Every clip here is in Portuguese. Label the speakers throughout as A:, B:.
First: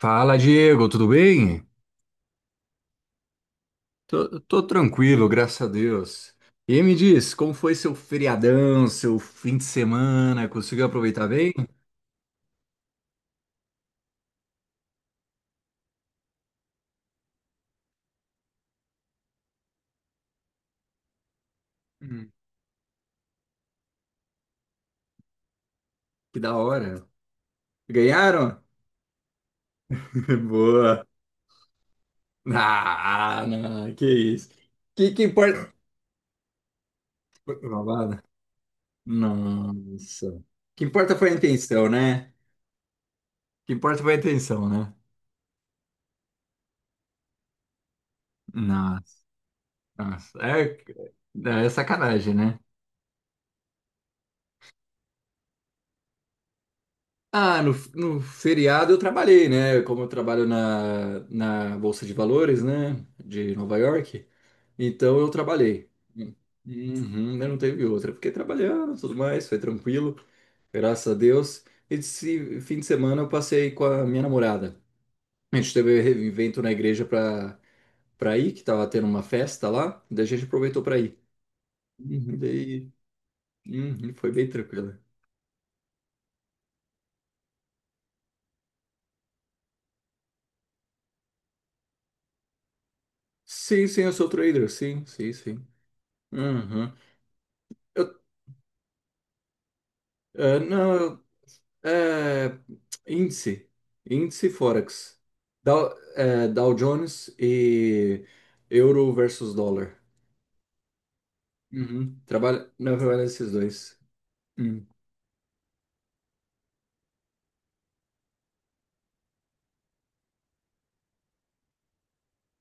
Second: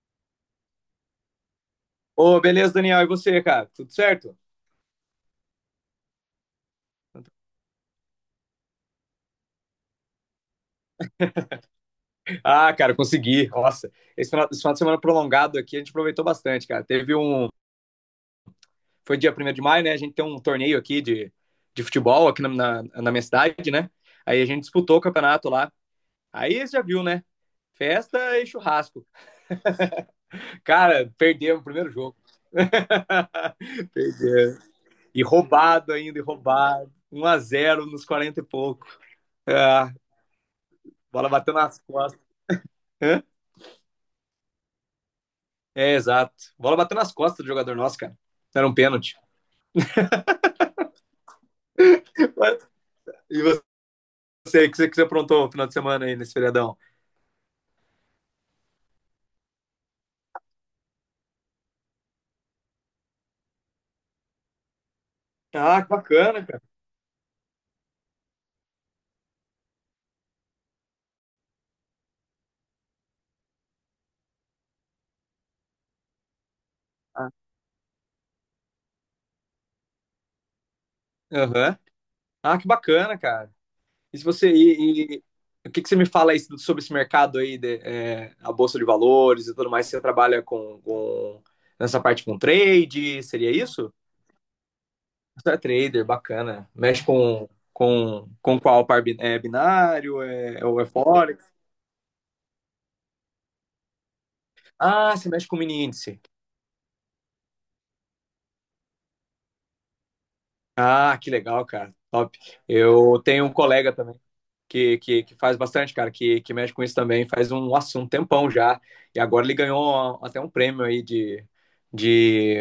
A: Fala, Diego, tudo bem?
B: Ô, beleza, Daniel. E você, cara? Tudo certo?
A: Tô tranquilo, graças a Deus. E me diz, como foi seu feriadão, seu fim de semana? Conseguiu aproveitar bem?
B: Ah, cara, consegui. Nossa, esse final de semana prolongado aqui a gente aproveitou bastante, cara. Teve um. Foi dia 1 de maio, né? A gente tem um torneio aqui de futebol
A: Hum.
B: aqui na minha cidade, né? Aí a gente disputou o campeonato lá.
A: Que da
B: Aí você já viu,
A: hora.
B: né? Festa e
A: Ganharam?
B: churrasco.
A: Boa.
B: Cara, perdemos o primeiro jogo.
A: Ah, não, que isso.
B: Perdeu.
A: Que
B: E
A: importa?
B: roubado ainda, e roubado. Um a
A: Foi
B: zero nos
A: roubada?
B: 40 e pouco. Ah,
A: Nossa. Que importa
B: bola
A: foi a
B: bateu nas
A: intenção,
B: costas.
A: né? Que importa foi a intenção, né?
B: É, exato. Bola bateu nas costas do jogador nosso, cara. Era um
A: Nossa,
B: pênalti.
A: nossa. É, é sacanagem, né?
B: E você, que você aprontou no final de semana aí, nesse feriadão?
A: Ah, no feriado eu trabalhei, né? Como eu trabalho na Bolsa de Valores, né? De Nova York. Então eu
B: Ah,
A: trabalhei.
B: que bacana, cara.
A: Uhum, né, não teve outra. Fiquei trabalhando, tudo mais, foi tranquilo, graças a Deus. Esse fim de semana eu passei com a minha namorada. A gente teve um evento na igreja pra ir, que tava tendo uma festa lá, daí a gente aproveitou pra ir.
B: Aham.
A: Uhum,
B: Ah, que
A: daí,
B: bacana, cara.
A: uhum,
B: E se
A: foi bem
B: você.
A: tranquilo.
B: O que você me fala aí sobre esse mercado aí, de, a Bolsa de Valores e tudo mais? Você trabalha nessa parte com trade? Seria
A: Sim,
B: isso?
A: sim, eu sou trader, sim, sim,
B: Você é
A: sim.
B: trader, bacana.
A: Uhum.
B: Mexe com,
A: Eu
B: com, com qual par é binário?
A: É,
B: É, ou é
A: não,
B: Forex?
A: é, índice, índice
B: Ah,
A: Forex.
B: você mexe com mini índice.
A: Dow Jones e euro versus dólar.
B: Ah, que legal, cara.
A: Uhum.
B: Top.
A: Trabalha, não,
B: Eu
A: trabalha
B: tenho
A: esses
B: um colega
A: dois.
B: também
A: Hum.
B: que faz bastante, cara, que mexe com isso também, faz um, nossa, um tempão já. E agora ele ganhou até um prêmio aí de, de.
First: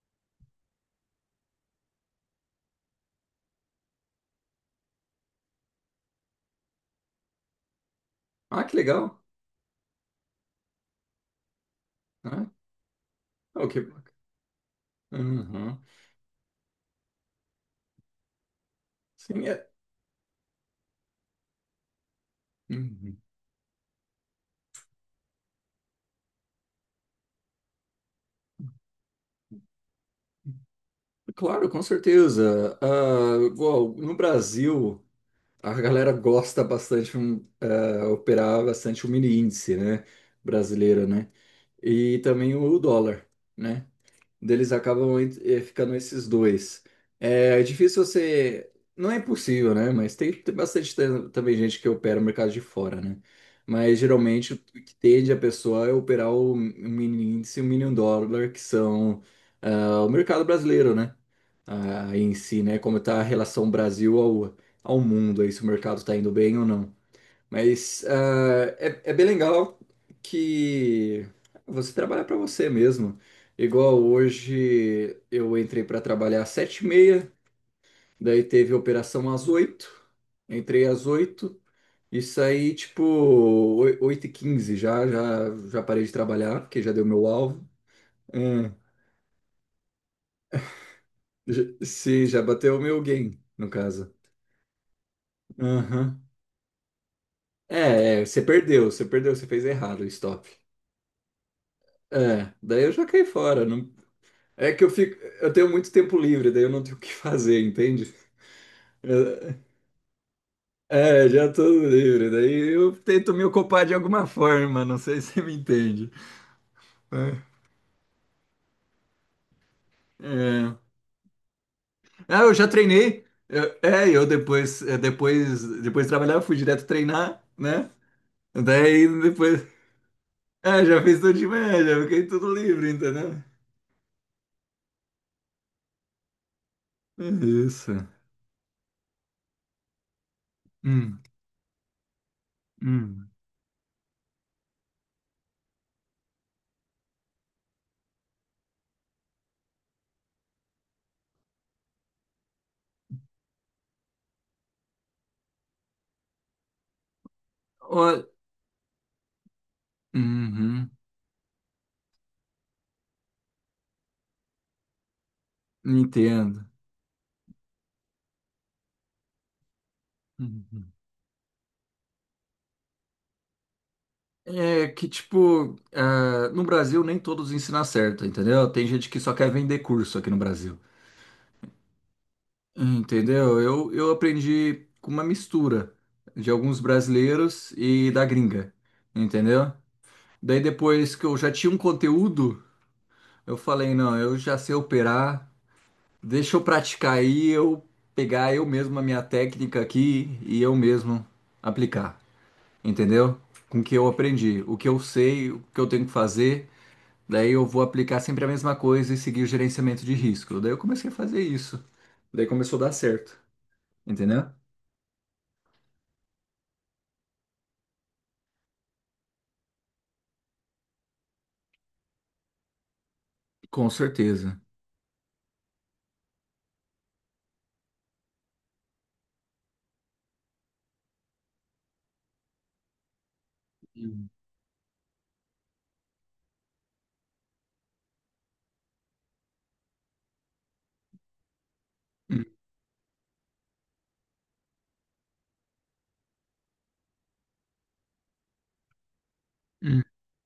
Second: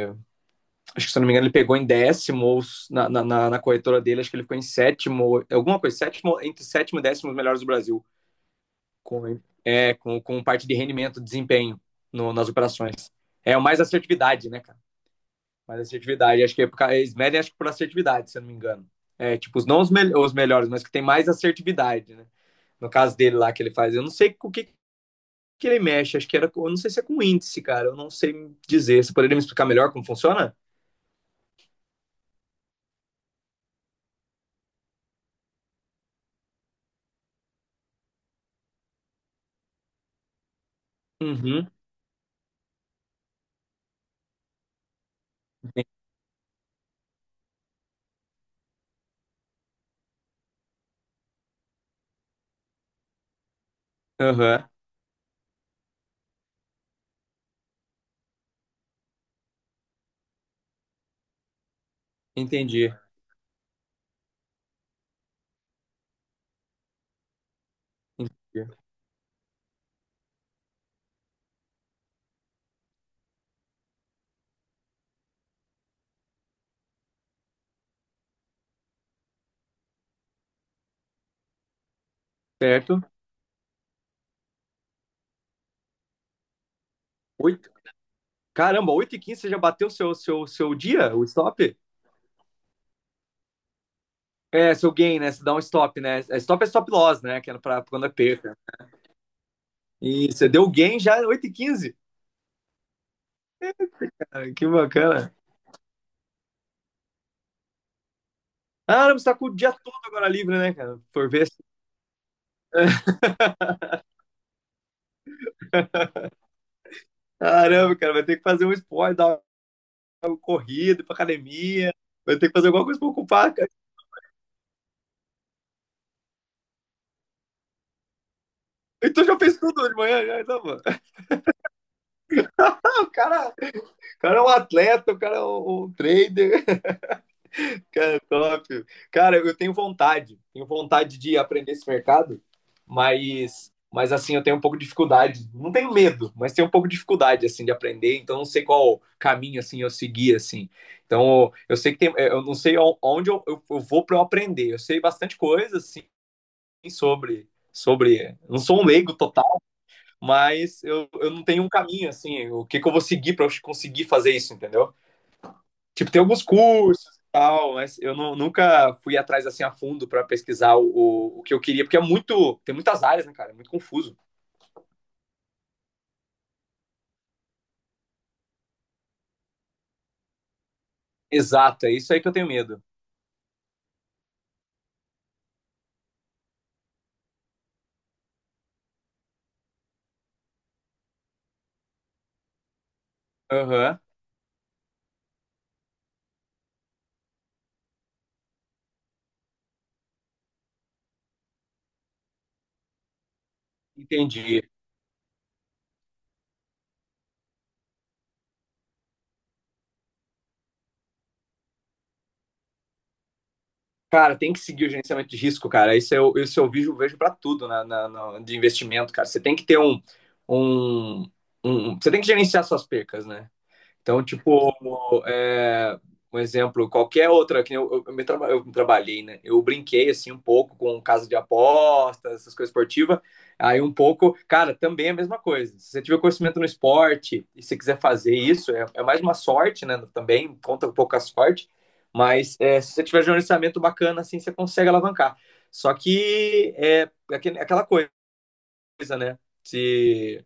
B: Acho que se eu não me engano, ele pegou em 10º ou na corretora dele, acho que ele ficou em sétimo, alguma coisa, sétimo, entre sétimo e 10º os melhores do Brasil.
A: Ah, que legal.
B: Com, com parte de rendimento, desempenho no-
A: Ah,
B: nas operações. É o
A: ok.
B: mais assertividade, né, cara? Mais
A: Uhum.
B: assertividade. Acho que é por eles medem, acho que por assertividade, se eu não me engano. É,
A: Sim,
B: tipo, os-
A: é.
B: não os, mel- os melhores, mas que tem mais assertividade, né? No caso
A: Uhum.
B: dele lá que ele faz. Eu não sei com o que ele mexe, acho que era. Eu não sei se é com índice, cara. Eu não sei dizer. Você poderia me explicar melhor como funciona?
A: Claro, com certeza. Ah, igual, no Brasil, a galera gosta bastante operar bastante o mini índice, né? Brasileiro, né?
B: Uhum.
A: E também o dólar. Né? Deles acabam ficando esses dois. É difícil você. Não é impossível, né? Mas tem bastante também gente que opera o mercado de fora, né? Mas
B: Aham.
A: geralmente o
B: Uhum.
A: que tende a pessoa é operar o mini índice e o mini dólar, que são o mercado brasileiro, né? Ah, em si, né?
B: Entendi.
A: Como está a relação Brasil ao mundo, aí se o mercado está indo bem ou não. Mas
B: Entendi.
A: é bem legal que você trabalha para você mesmo. Igual hoje eu entrei para trabalhar às 7h30, daí teve operação às 8h, entrei às 8h e saí
B: Certo.
A: tipo 8h15 já, já, já parei de trabalhar, porque já deu meu alvo.
B: Oito.
A: Hum,
B: Caramba, 8:15 você já bateu o seu dia, o stop?
A: sim, já bateu o meu gain, no caso.
B: É, seu gain, né? Você dá um stop, né?
A: Aham.
B: É, stop é stop loss, né? Que é pra quando é
A: É, você
B: perca.
A: perdeu, você perdeu, você fez errado o
B: E
A: stop.
B: você deu gain já 8:15.
A: É, daí eu já caí fora, não.
B: Ah, que
A: É que eu fico,
B: bacana.
A: eu tenho muito tempo livre, daí eu não tenho o que fazer, entende?
B: Caramba, você tá com o dia todo agora livre, né, cara?
A: É,
B: Por ver.
A: já tô livre, daí eu tento me ocupar de alguma forma, não sei se você me entende. É.
B: Caramba, cara, vai ter que fazer um esporte, dar uma
A: É.
B: corrida, ir pra academia. Vai
A: Ah,
B: ter
A: eu
B: que
A: já
B: fazer alguma coisa pra
A: treinei.
B: ocupar, cara.
A: Depois de trabalhar, eu fui direto treinar, né? Daí
B: Então já fez
A: depois,
B: tudo de manhã, já. Então, mano.
A: já fiz tudo de média, fiquei tudo livre,
B: O
A: entendeu?
B: cara, o cara é um atleta, o cara é um trader.
A: É isso.
B: Cara, top. Cara, eu tenho vontade
A: Hum,
B: de aprender esse mercado,
A: hum.
B: mas assim, eu tenho um pouco de dificuldade. Não tenho medo, mas tenho um pouco de dificuldade, assim, de aprender. Então, não sei qual caminho, assim, eu seguir, assim. Então, eu sei que tem, eu não sei onde eu vou para eu aprender. Eu sei bastante coisa, assim, sobre,
A: Ó-
B: sobre. Não sou um leigo total, mas
A: Uhum,
B: eu não tenho um caminho, assim, o que eu vou seguir para eu conseguir fazer isso, entendeu? Tipo, tem alguns
A: entendo.
B: cursos e tal, mas eu nunca fui atrás assim a fundo para pesquisar o,
A: Uhum.
B: o, o que eu queria, porque é muito, tem muitas áreas, né, cara? É muito confuso.
A: É que, tipo, no Brasil nem todos ensinam certo, entendeu? Tem gente que só quer vender curso aqui no Brasil,
B: Exato, é isso aí que eu tenho medo.
A: entendeu? Eu aprendi com uma mistura de alguns brasileiros e da gringa, entendeu? Daí depois que eu já tinha um conteúdo, eu falei,
B: Aham,
A: não, eu já sei operar, deixa eu praticar aí, eu pegar eu mesmo a minha técnica aqui e eu mesmo aplicar, entendeu? Com o que eu
B: entendi.
A: aprendi, o que eu sei, o que eu tenho que fazer. Daí eu vou aplicar sempre a mesma coisa e seguir o gerenciamento de risco. Daí eu comecei a fazer isso. Daí começou a dar certo.
B: Cara,
A: Entendeu?
B: tem que seguir o gerenciamento de risco, cara. Isso eu vejo, vejo para tudo de investimento, cara. Você tem que ter um, Você tem que gerenciar suas percas, né?
A: Com
B: Então,
A: certeza.
B: tipo, é, um exemplo, qualquer outra, que nem eu trabalhei, né? Eu brinquei, assim, um pouco com casa de apostas, essas coisas esportivas. Aí um
A: Hum.
B: pouco, cara, também é a mesma coisa. Se você tiver conhecimento no esporte e você quiser fazer isso, é mais uma sorte, né? Também conta um pouco a sorte.
A: Hum,
B: Mas é, se você tiver gerenciamento bacana, assim, você consegue alavancar. Só que é aquela coisa, né?
A: hum.
B: Se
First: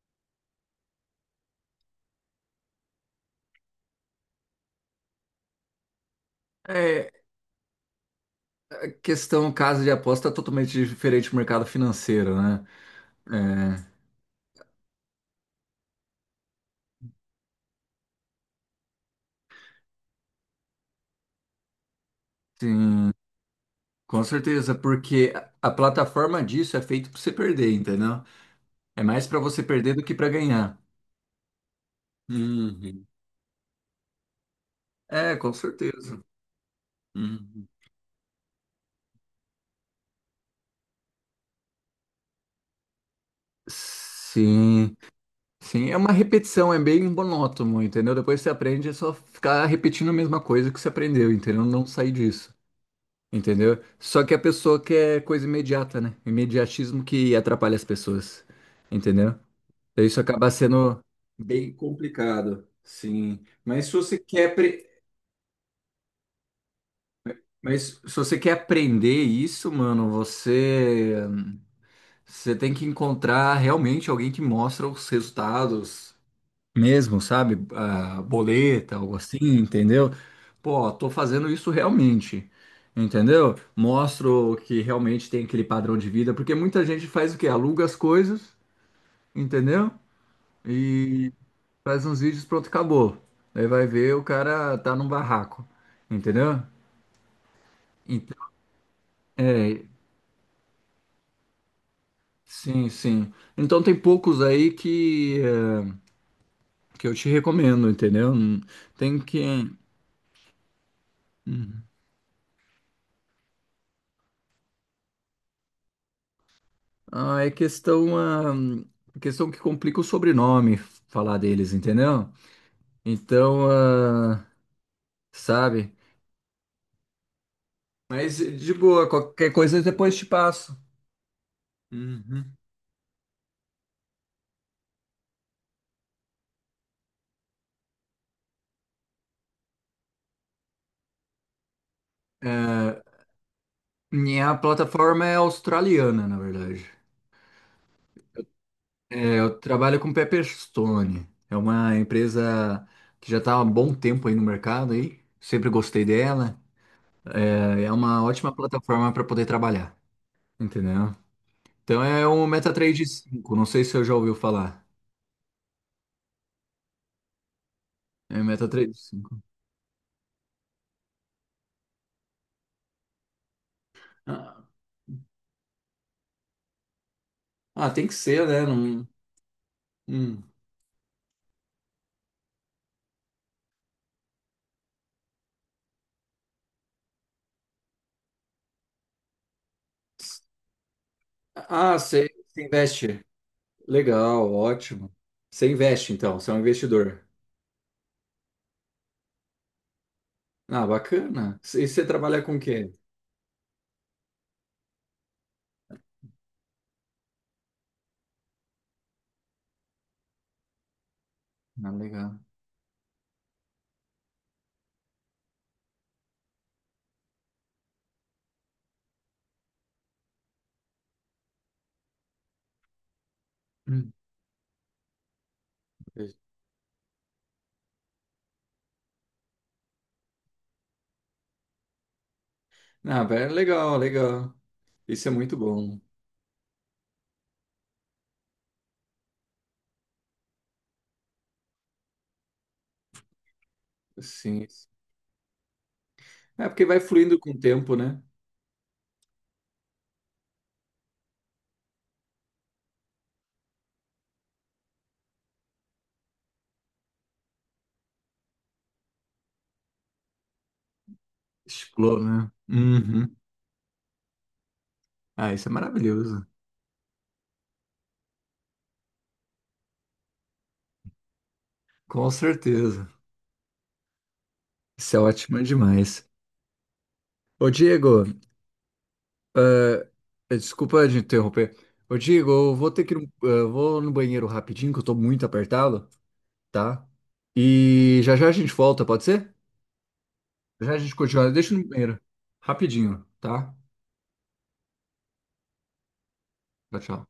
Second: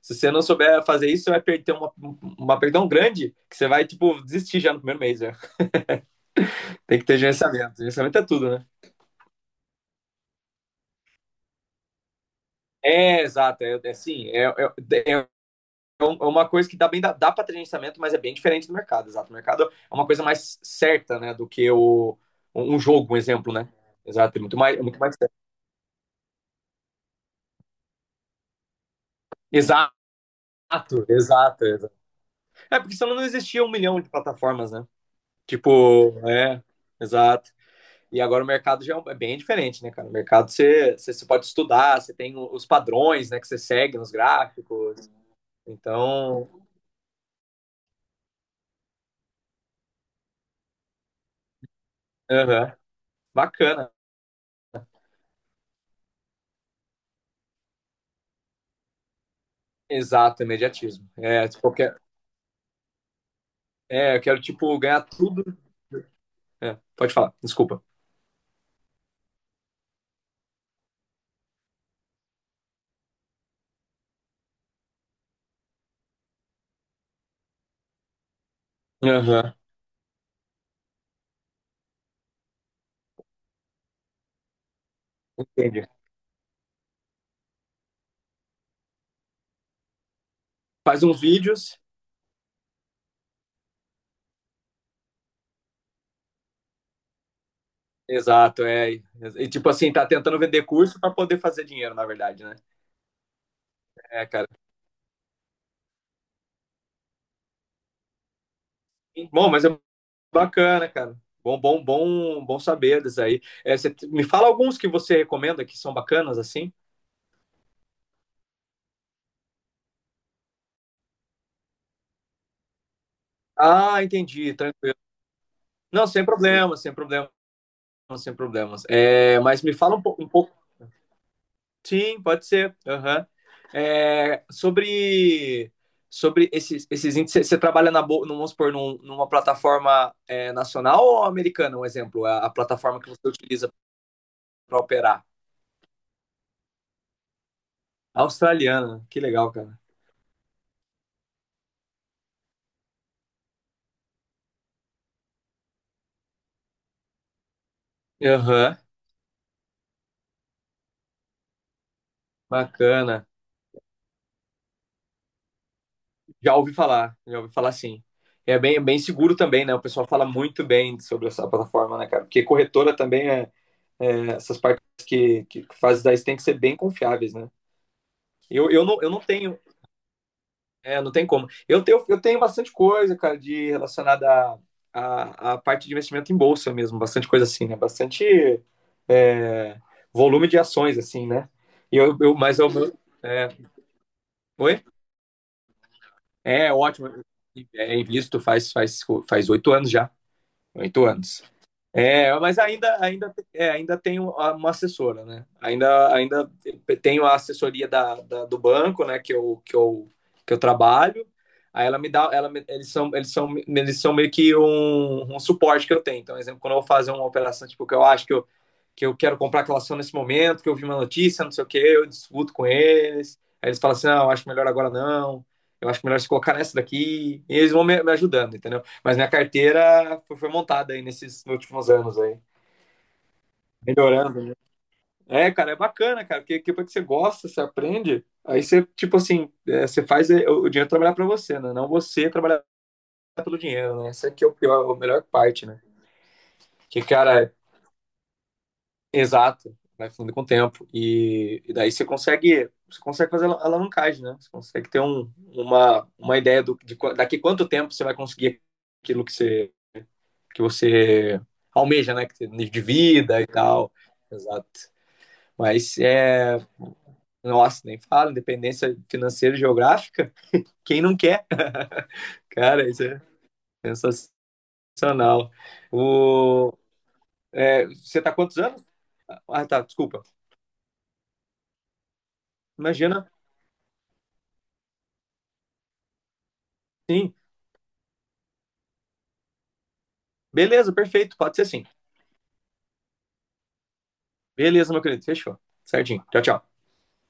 B: se você não souber fazer isso, você vai perder uma perda tão grande que você vai, tipo, desistir já no primeiro mês, né? Tem que
A: É
B: ter gerenciamento. Gerenciamento é tudo, né?
A: questão, casa de aposta é totalmente diferente do mercado financeiro, né?
B: É, exato. É
A: É,
B: assim, é uma coisa que dá para ter gerenciamento, mas é bem diferente do mercado, exato. O mercado é uma coisa mais certa, né, do que o, um um
A: sim,
B: jogo, um exemplo, né?
A: com
B: Exato,
A: certeza,
B: é muito mais certo.
A: porque a plataforma disso é feita para você perder, entendeu? É mais para você
B: Exato,
A: perder do que para ganhar.
B: exato, exato. É porque
A: Uhum.
B: senão não existia um milhão de plataformas, né?
A: É, com
B: Tipo,
A: certeza.
B: é, exato.
A: Uhum.
B: E agora o mercado já é bem diferente, né, cara? O mercado você pode estudar, você tem os padrões, né, que você segue nos
A: Sim.
B: gráficos.
A: Sim, é uma
B: Então,
A: repetição, é bem monótono, entendeu? Depois você aprende, é só ficar repetindo a mesma coisa que você aprendeu, entendeu? Não sair disso,
B: aham,
A: entendeu?
B: bacana.
A: Só que a pessoa quer coisa imediata, né? Imediatismo que atrapalha as pessoas, entendeu? Daí isso
B: Exato,
A: acaba sendo
B: imediatismo. É, tipo, eu
A: bem
B: quero,
A: complicado, sim. Mas se
B: é,
A: você
B: eu quero,
A: quer,
B: tipo,
A: pre-
B: ganhar tudo. É, pode falar, desculpa.
A: mas se você quer aprender isso, mano, você tem que encontrar realmente alguém que mostra os resultados mesmo, sabe? Ah, boleta, algo assim,
B: Aham,
A: entendeu? Pô, tô fazendo isso realmente, entendeu? Mostro que realmente tem aquele
B: entendi.
A: padrão de vida, porque muita gente faz o quê? Aluga as coisas, entendeu?
B: Faz uns
A: E
B: vídeos.
A: faz uns vídeos, pronto, acabou. Aí vai ver, o cara tá num barraco, entendeu? Então,
B: Exato, é. E, tipo
A: é,
B: assim, tá tentando vender curso para poder fazer dinheiro, na verdade, né?
A: sim, sim. Então tem
B: É,
A: poucos
B: cara.
A: aí que eu te recomendo, entendeu? Tem
B: Bom,
A: que.
B: bacana, cara. Bom saber disso aí. É, me fala alguns que você recomenda que são bacanas assim?
A: Ah, é questão, questão que complica o sobrenome falar deles, entendeu? Então,
B: Ah, entendi. Tranquilo.
A: sabe?
B: Não, sem problemas, sem problemas, sem
A: Mas de
B: problemas.
A: boa,
B: É,
A: qualquer
B: mas me
A: coisa
B: fala
A: depois te
B: um pouco.
A: passo.
B: Sim, pode
A: Uhum.
B: ser. Aham. É, sobre esses índices, você trabalha vamos supor, numa plataforma nacional ou americana, um exemplo? A plataforma
A: É,
B: que você utiliza
A: minha
B: para operar?
A: plataforma é australiana, na verdade.
B: Australiana. Que
A: É,
B: legal,
A: eu
B: cara.
A: trabalho com Pepperstone. É uma empresa que já está há um bom tempo aí no mercado aí. Sempre gostei dela. É uma ótima
B: Aham.
A: plataforma para poder trabalhar, entendeu? Então é o MetaTrader
B: Bacana.
A: 5. Não sei se você já ouviu falar.
B: Já ouvi falar sim.
A: É
B: É
A: meta
B: bem, é bem seguro
A: 3,5.
B: também, né? O pessoal fala muito bem sobre essa plataforma, né, cara? Porque corretora também, essas
A: Ah,
B: partes que fazem daí tem que ser bem confiáveis, né?
A: ah, tem que ser, né?
B: Eu, não,
A: Não,
B: eu não tenho,
A: hum.
B: não tem como. Eu tenho bastante coisa, cara, de relacionada à parte de investimento em bolsa mesmo, bastante coisa assim, né? Bastante é, volume de ações, assim, né? E
A: Ah, você
B: eu, mas
A: você
B: eu,
A: investe.
B: é,
A: Legal,
B: oi?
A: ótimo. Você investe, então, você é um
B: É ótimo.
A: investidor.
B: É, invisto faz 8 anos já.
A: Ah,
B: 8 anos.
A: bacana. E você
B: É,
A: trabalha com
B: mas
A: o quê?
B: ainda tenho uma assessora, né? Ainda tenho a assessoria do banco, né? Que eu trabalho. Aí
A: Ah,
B: ela me dá,
A: legal.
B: eles são meio que um suporte que eu tenho. Então, por exemplo, quando eu vou fazer uma operação, tipo, que eu acho que eu quero comprar aquela ação nesse momento, que eu vi uma notícia, não sei o quê, eu discuto com eles. Aí eles falam assim,
A: Hum.
B: não, eu acho melhor agora não. Eu acho melhor se colocar nessa daqui. E eles vão me ajudando, entendeu? Mas minha carteira foi montada aí nesses últimos anos aí.
A: Ah, velho, legal,
B: Melhorando,
A: legal.
B: né?
A: Isso é
B: É,
A: muito
B: cara, é
A: bom.
B: bacana, cara, porque depois que você gosta, você aprende, aí você, tipo assim, você faz o dinheiro trabalhar pra você, né? Não você trabalhar pelo dinheiro, né? Essa aqui é o
A: Sim.
B: pior, a melhor parte, né?
A: É porque vai
B: Que,
A: fluindo
B: cara,
A: com
B: é
A: o tempo, né?
B: exato, vai fundo com o tempo. E daí você consegue fazer alavancagem, né? Você consegue ter uma ideia daqui quanto tempo você vai conseguir aquilo que você almeja,
A: Explorou,
B: né,
A: né?
B: de
A: Uhum.
B: vida e tal. Exato.
A: Ah, isso é
B: Mas
A: maravilhoso.
B: é. Nossa, nem falo, independência financeira e geográfica, quem não quer?
A: Com
B: Cara, isso
A: certeza.
B: é
A: Isso é
B: sensacional.
A: ótimo demais.
B: O...
A: Ô,
B: É, você
A: Diego.
B: tá há quantos anos? Ah, tá, desculpa.
A: Desculpa de interromper. Ô, Diego, eu vou ter que ir,
B: Imagina,
A: vou no banheiro rapidinho, que eu tô muito apertado, tá?
B: sim.
A: E já já a gente volta, pode ser? Já já
B: Beleza,
A: a gente
B: perfeito,
A: continua.
B: pode ser
A: Deixa
B: sim.
A: no banheiro. Rapidinho, tá?
B: Beleza, meu querido, fechou. Certinho. Tchau, tchau.
A: Tchau, tchau.